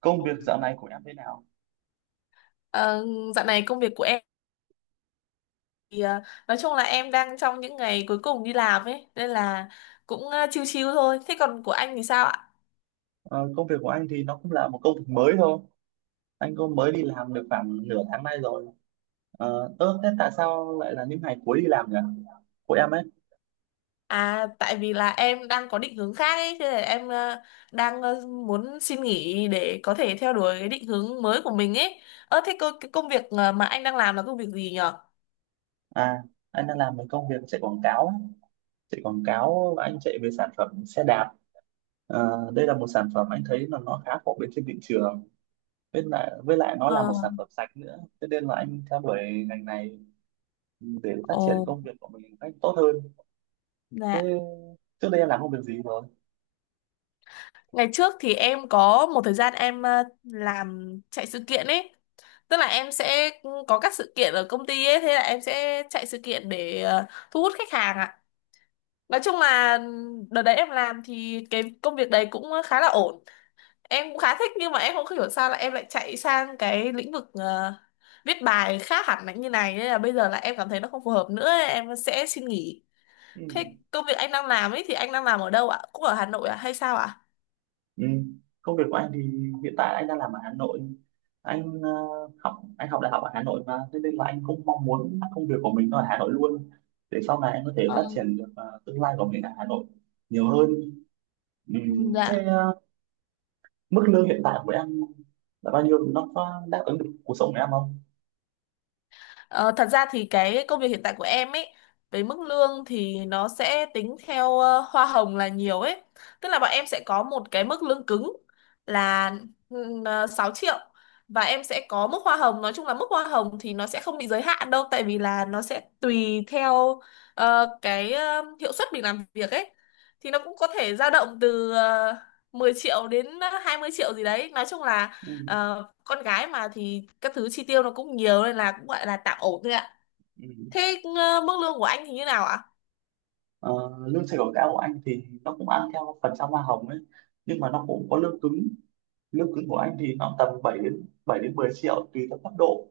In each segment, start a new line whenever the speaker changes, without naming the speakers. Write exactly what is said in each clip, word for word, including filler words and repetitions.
Công việc dạo này của em thế nào?
Ờ, Dạo này công việc của em thì ờ, nói chung là em đang trong những ngày cuối cùng đi làm ấy nên là cũng ờ, chill chill thôi. Thế còn của anh thì sao ạ?
Ờ, Công việc của anh thì nó cũng là một công việc mới thôi. Anh cũng mới đi làm được khoảng nửa tháng nay rồi. Ờ, ơ thế tại sao lại là những ngày cuối đi làm nhỉ, của em ấy?
À, tại vì là em đang có định hướng khác ấy, thế là em ờ, đang ờ, muốn xin nghỉ để có thể theo đuổi cái định hướng mới của mình ấy. Ơ thế cô, cái công việc ờ, mà anh đang làm là công việc gì nhở?
À, anh đang làm một công việc chạy quảng cáo ấy. Chạy quảng cáo, và anh chạy về sản phẩm xe đạp. Ờ, đây là một sản phẩm anh thấy là nó khá phổ biến trên thị trường, với lại với lại nó
Ờ.
là một sản phẩm sạch nữa, thế nên là anh theo đuổi ngành này để phát triển
Ồ.
công việc của mình một cách tốt hơn. Thế
Dạ.
trước đây em làm công việc gì rồi?
Ngày trước thì em có một thời gian em ờ, làm chạy sự kiện ấy. Tức là em sẽ có các sự kiện ở công ty ấy, thế là em sẽ chạy sự kiện để ờ, thu hút khách hàng ạ. Nói chung là đợt đấy em làm thì cái công việc đấy cũng khá là ổn. Em cũng khá thích nhưng mà em không hiểu sao là em lại chạy sang cái lĩnh vực ờ, viết bài khác hẳn là như này nên là bây giờ là em cảm thấy nó không phù hợp nữa, em sẽ xin nghỉ.
Ừ.
Thế công việc anh đang làm ấy thì anh đang làm ở đâu ạ? Cũng ở Hà Nội à hay sao ạ?
Ừ. Công việc của anh thì hiện tại anh đang làm ở Hà Nội. Anh ờ, học anh học đại học ở Hà Nội, và thế nên là anh cũng mong muốn công việc của mình nó ở Hà Nội luôn, để sau này anh có thể
Ờ.
phát triển được ờ, tương lai của mình ở Hà Nội nhiều hơn. Ừ.
Ừ, dạ.
Thế ờ, mức lương hiện tại của em là bao nhiêu? Nó có đáp ứng được cuộc sống của em không?
Ờ, Thật ra thì cái công việc hiện tại của em ấy với mức lương thì nó sẽ tính theo ờ, hoa hồng là nhiều ấy. Tức là bọn em sẽ có một cái mức lương cứng là ừm, ờ, sáu triệu, và em sẽ có mức hoa hồng, nói chung là mức hoa hồng thì nó sẽ không bị giới hạn đâu tại vì là nó sẽ tùy theo ờ, cái ờ, hiệu suất mình làm việc ấy. Thì nó cũng có thể dao động từ ờ, mười triệu đến ờ, hai mươi triệu gì đấy. Nói chung là
Ừ.
ờ, con gái mà thì các thứ chi tiêu nó cũng nhiều nên là cũng gọi là tạm ổn thôi ạ.
Ừ.
Thế ờ, mức lương của anh thì như nào ạ?
Ờ, Lương sale cao của anh thì nó cũng ăn theo phần trăm hoa hồng ấy, nhưng mà nó cũng có lương cứng. Lương cứng của anh thì nó tầm bảy đến bảy đến mười triệu, tùy theo cấp độ.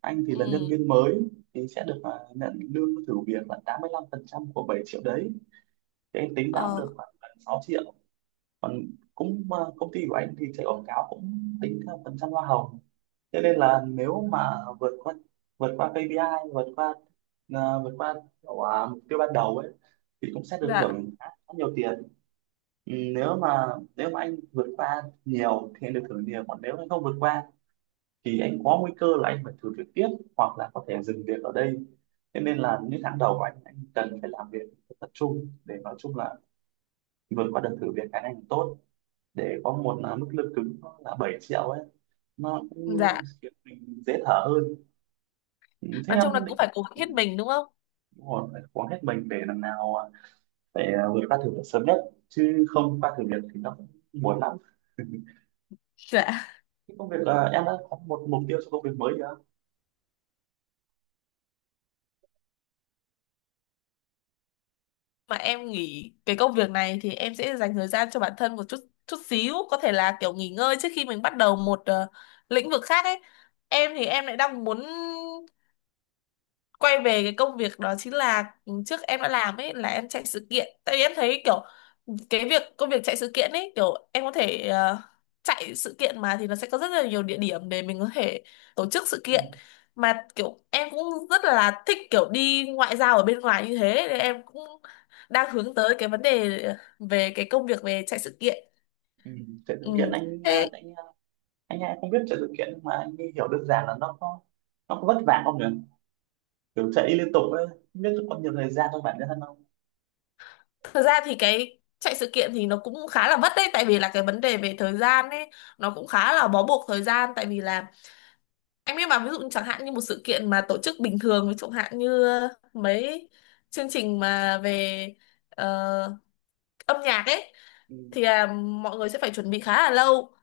Anh thì là nhân
Ừ.
viên mới, thì sẽ được à, nhận lương thử việc là tám mươi lăm phần trăm của bảy triệu đấy, thì anh tính ra cũng
Ờ.
được khoảng gần sáu triệu. Còn cũng à, công ty của anh thì chạy quảng cáo cũng tính theo phần trăm hoa hồng, cho nên là nếu mà vượt qua vượt qua ca pê i, vượt qua à, vượt qua kiểu, à, mục tiêu ban đầu ấy, thì cũng sẽ được
Dạ.
thưởng khá khá nhiều tiền. Ừ, nếu mà nếu mà anh vượt qua nhiều thì anh được thưởng nhiều, còn nếu anh không vượt qua thì anh có nguy cơ là anh phải thử việc tiếp, hoặc là có thể dừng việc ở đây. Thế nên là những tháng đầu của anh anh cần phải làm việc thật tập trung, để nói chung là vượt qua đợt thử việc cái này tốt, để có một là mức lương cứng nó là bảy triệu ấy, nó cũng
Dạ.
khiến mình dễ thở hơn. Ừ, thế
Nói
em
chung là cũng
định...
phải cố gắng
Ừ,
hết mình đúng không?
đúng rồi, phải cố gắng hết mình để lần nào à, phải à, vượt qua thử việc sớm nhất, chứ không qua thử việc thì nó cũng buồn lắm.
Dạ.
Cái công việc là em đã có một mục tiêu cho công việc mới chưa?
Mà em nghỉ cái công việc này thì em sẽ dành thời gian cho bản thân một chút chút xíu, có thể là kiểu nghỉ ngơi trước khi mình bắt đầu một ờ, lĩnh vực khác ấy. Em thì em lại đang muốn quay về cái công việc đó, chính là trước em đã làm ấy là em chạy sự kiện, tại vì em thấy kiểu cái việc công việc chạy sự kiện ấy, kiểu em có thể ờ, chạy sự kiện mà thì nó sẽ có rất là nhiều địa điểm để mình có thể tổ chức sự
Ừ.
kiện, mà kiểu em cũng rất là thích kiểu đi ngoại giao ở bên ngoài như thế nên em cũng đang hướng tới cái vấn đề về cái công việc về chạy sự kiện.
Ừ. Thế
Ừ.
thực hiện anh à,
Thế
anh anh hay không biết chạy sự kiện, nhưng mà anh ấy hiểu đơn giản là nó có nó có vất vả không nhỉ, kiểu chạy liên tục ấy, không biết có nhiều thời gian cho bản thân không?
thật ra thì cái chạy sự kiện thì nó cũng khá là vất đấy, tại vì là cái vấn đề về thời gian ấy nó cũng khá là bó buộc thời gian. Tại vì là anh biết mà, ví dụ chẳng hạn như một sự kiện mà tổ chức bình thường, ví dụ hạn như ờ, mấy chương trình mà về ờ, âm nhạc ấy
Ừ.
thì à, mọi người sẽ phải chuẩn bị khá là lâu,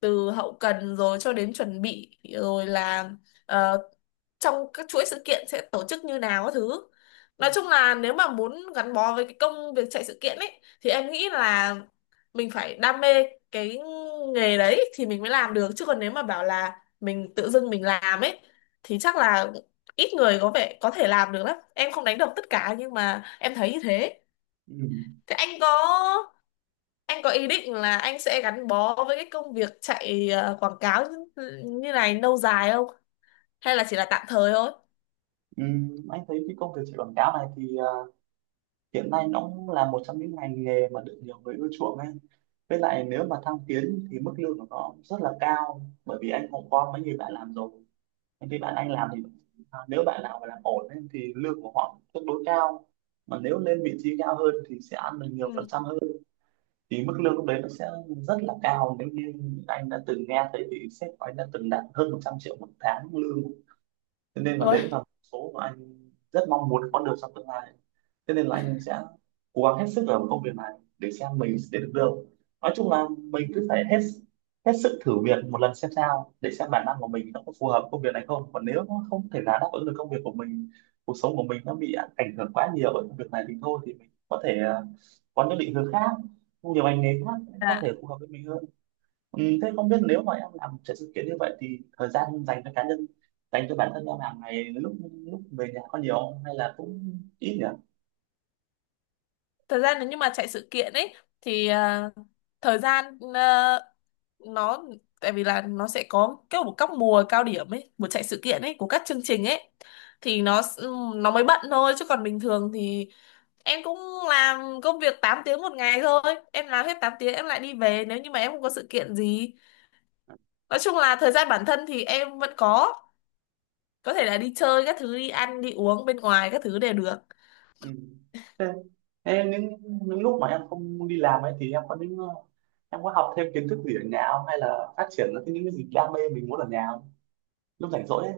từ hậu cần rồi cho đến chuẩn bị rồi là ờ, trong các chuỗi sự kiện sẽ tổ chức như nào các thứ.
Ừ.
Nói chung là nếu mà muốn gắn bó với cái công việc chạy sự kiện ấy thì em nghĩ là mình phải đam mê cái nghề đấy thì mình mới làm được, chứ còn nếu mà bảo là mình tự dưng mình làm ấy thì chắc là ít người có vẻ có thể làm được lắm. Em không đánh đồng tất cả nhưng mà em thấy như thế.
Ừ.
Thế anh có anh có ý định là anh sẽ gắn bó với cái công việc chạy ờ, quảng cáo như, như này lâu dài không? Hay là chỉ là tạm thời thôi?
Ừ. Ừ, anh thấy cái công việc chạy quảng cáo này thì à, hiện nay nó cũng là một trong những ngành nghề mà được nhiều người ưa chuộng ấy, với lại nếu mà thăng tiến thì mức lương của nó rất là cao, bởi vì anh cũng có mấy người bạn làm rồi. Những cái bạn anh làm thì à, nếu bạn nào mà làm ổn ấy, thì lương của họ tương đối cao, mà nếu lên vị trí cao hơn thì sẽ ăn được nhiều phần
Ừ.
trăm hơn, thì mức lương lúc đấy nó sẽ rất là cao. Nếu như anh đã từng nghe thấy thì sếp của anh đã từng đạt hơn một trăm triệu một tháng lương, thế nên là
Ôi.
đấy là một số mà anh rất mong muốn có được trong tương lai. Thế nên là anh sẽ cố gắng hết sức ở một công việc này để xem mình sẽ được đâu. Nói chung là mình cứ phải hết hết sức thử việc một lần xem sao, để xem bản năng của mình nó có phù hợp công việc này không. Còn nếu nó không thể là đáp ứng được công việc của mình, cuộc sống của mình nó bị ảnh hưởng quá nhiều bởi công việc này, thì thôi thì mình có thể ờ, có những định hướng khác, nhiều ngành nghề khác có
Dạ.
thể phù hợp với mình hơn. Ừ, thế không biết nếu mà em làm chạy sự kiện như vậy thì thời gian dành cho cá nhân, dành cho bản thân em hàng ngày lúc lúc về nhà có nhiều không? Hay là cũng ít nhỉ?
Thời gian nếu như mà chạy sự kiện ấy thì ờ, thời gian ờ, nó, tại vì là nó sẽ có cái một các mùa cao điểm ấy, mùa chạy sự kiện ấy của các chương trình ấy thì nó s- ừ, nó mới bận thôi, chứ còn bình thường thì em cũng làm công việc tám tiếng một ngày thôi, em làm hết tám tiếng em lại đi về nếu như mà em không có sự kiện gì. Nói chung là thời gian bản thân thì em vẫn có có thể là đi chơi các thứ, đi ăn đi uống bên ngoài các thứ đều được.
Ừ. thế, thế những những lúc mà em không đi làm ấy, thì em có những ờ, em có học thêm kiến thức gì ở nhà không, hay là phát triển những cái những cái gì đam mê mình muốn ở nhà không, lúc rảnh rỗi ấy?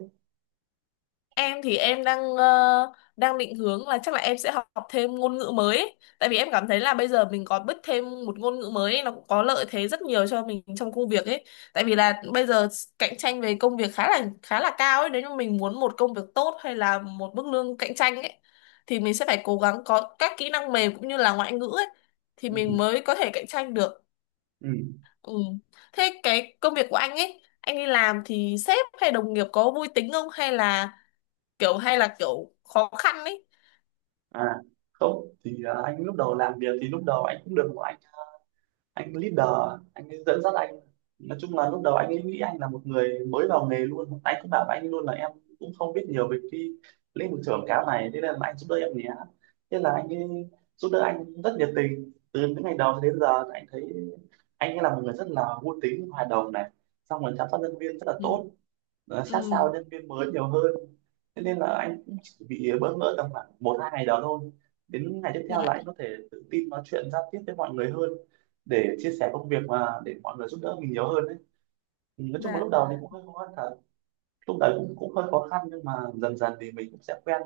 Em thì em đang ờ, đang định hướng là chắc là em sẽ học, học thêm ngôn ngữ mới ấy. Tại vì em cảm thấy là bây giờ mình có biết thêm một ngôn ngữ mới ấy, nó cũng có lợi thế rất nhiều cho mình trong công việc ấy. Tại vì là bây giờ cạnh tranh về công việc khá là khá là cao ấy, nếu như mình muốn một công việc tốt hay là một mức lương cạnh tranh ấy thì mình sẽ phải cố gắng có các kỹ năng mềm cũng như là ngoại ngữ ấy thì
Ừ.
mình mới có thể cạnh tranh được.
Ừ. Ừ.
Ừ. Thế cái công việc của anh ấy, anh đi làm thì sếp hay đồng nghiệp có vui tính không hay là kiểu hay là kiểu khó khăn ấy?
À, không thì ờ, anh lúc đầu làm việc thì lúc đầu anh cũng được anh leader, anh ấy dẫn dắt anh. Nói chung là lúc đầu anh ấy nghĩ anh là một người mới vào nghề luôn, anh cứ bảo với anh luôn là em cũng không biết nhiều về cái lĩnh vực quảng cáo này, thế nên là anh giúp đỡ em nhé. Thế là anh ấy giúp đỡ anh rất nhiệt tình từ những ngày đầu đến giờ, thì anh thấy anh ấy là một người rất là vui tính, hòa đồng này, xong rồi chăm sóc nhân viên rất là
Ừ.
tốt, nó
Ừ.
sát sao nhân viên mới nhiều hơn. Thế nên là anh cũng chỉ bị bỡ ngỡ tầm khoảng một hai ngày đó thôi, đến ngày tiếp theo là anh
Dạ.
có thể tự tin nói chuyện giao tiếp với mọi người hơn, để chia sẻ công việc mà để mọi người giúp đỡ mình nhiều hơn đấy. Ừ, nói chung là
Dạ.
lúc đầu thì cũng hơi khó khăn thật. Lúc đấy cũng cũng hơi khó khăn, nhưng mà dần dần thì mình cũng sẽ quen.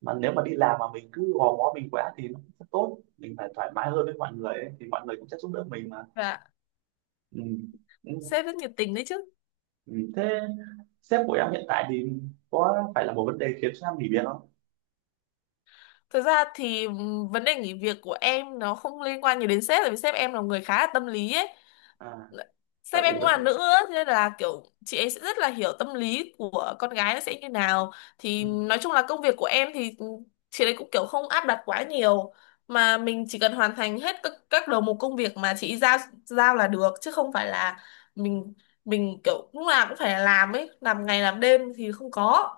Mà nếu mà đi làm mà mình cứ gò bó mình quá thì nó cũng không tốt, mình phải thoải mái hơn với mọi người ấy, thì mọi người cũng sẽ giúp đỡ mình mà.
Dạ.
Ừ. Ừ.
Sếp rất nhiệt tình đấy chứ.
Ừ. Thế sếp của em hiện tại thì có phải là một vấn đề khiến cho em nghỉ việc không?
Thực ra thì ừm, vấn đề nghỉ việc của em nó không liên quan nhiều đến sếp, tại vì sếp em là người khá là tâm lý ấy.
À, vậy
Sếp
thì
em cũng
quyết
là
định...
nữ á, thế nên là kiểu chị ấy sẽ rất là hiểu tâm lý của con gái nó sẽ như nào.
Ừ,
Thì nói chung là công việc của em thì chị ấy cũng kiểu không áp đặt quá nhiều, mà mình chỉ cần hoàn thành hết các, các đầu mục công việc mà chị ấy giao giao là được, chứ không phải là mình mình kiểu lúc nào cũng phải làm ấy, làm ngày làm đêm thì không có.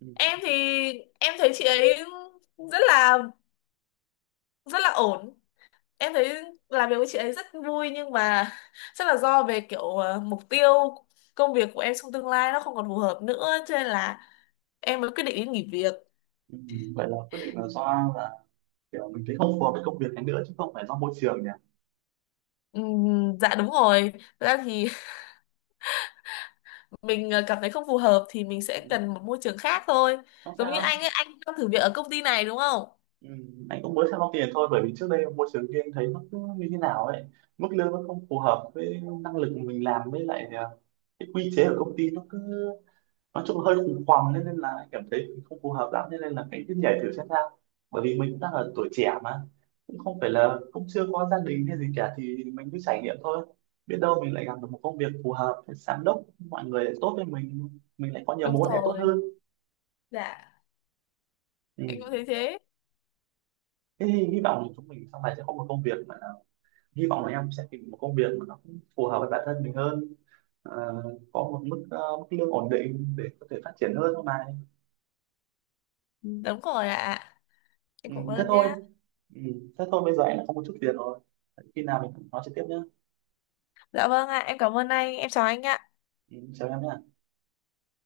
ừ,
Em thì em thấy chị ấy rất là rất là ổn, em thấy làm việc với chị ấy rất vui nhưng mà chắc là do về kiểu ờ, mục tiêu công việc của em trong tương lai nó không còn phù hợp nữa cho nên là em mới quyết định đi nghỉ việc.
ừ. Vậy là quyết định là do là kiểu mình thấy không phù hợp với công việc này nữa, chứ không phải do môi trường nhỉ?
Ừm, dạ đúng rồi. Thật ra thì mình ờ, cảm thấy không phù hợp thì mình sẽ
Ừ.
cần một môi trường khác thôi,
Không
giống như
sao.
anh ấy anh đang thử việc ở công ty này đúng không.
Ừ. Anh cũng mới sang Long Tiền thôi, bởi vì trước đây môi trường riêng thấy nó cứ như thế nào ấy, mức lương nó không phù hợp với năng lực mình làm, với lại à, cái quy chế ở công ty nó cứ nói chung hơi khủng hoảng, nên, nên là anh cảm thấy mình không phù hợp lắm, nên, nên là cái cứ nhảy thử xem sao. Bởi vì mình cũng đang ở tuổi trẻ mà, cũng không phải là cũng chưa có gia đình hay gì cả, thì mình cứ trải nghiệm thôi, biết đâu mình lại gặp được một công việc phù hợp, giám đốc mọi người lại tốt với mình mình lại có nhiều
Đúng
mối quan hệ tốt
rồi.
hơn.
Dạ.
Ừ.
Em cũng thấy thế.
Thế thì hy vọng là chúng mình sau này sẽ có một công việc mà, hy vọng là em sẽ tìm một công việc mà nó cũng phù hợp với bản thân mình hơn. Ờ, có một mức ờ, mức lương ổn định để có thể phát triển hơn mà.
Ừ, đúng rồi ạ, em
Ừ,
cảm
thế
ơn
thôi.
nhá.
Ừ, thế thôi, bây giờ anh đã có một chút việc rồi. Khi nào mình nói trực tiếp nhé.
Dạ vâng ạ, em cảm ơn anh, em chào anh ạ.
Ừ, chào em nhé.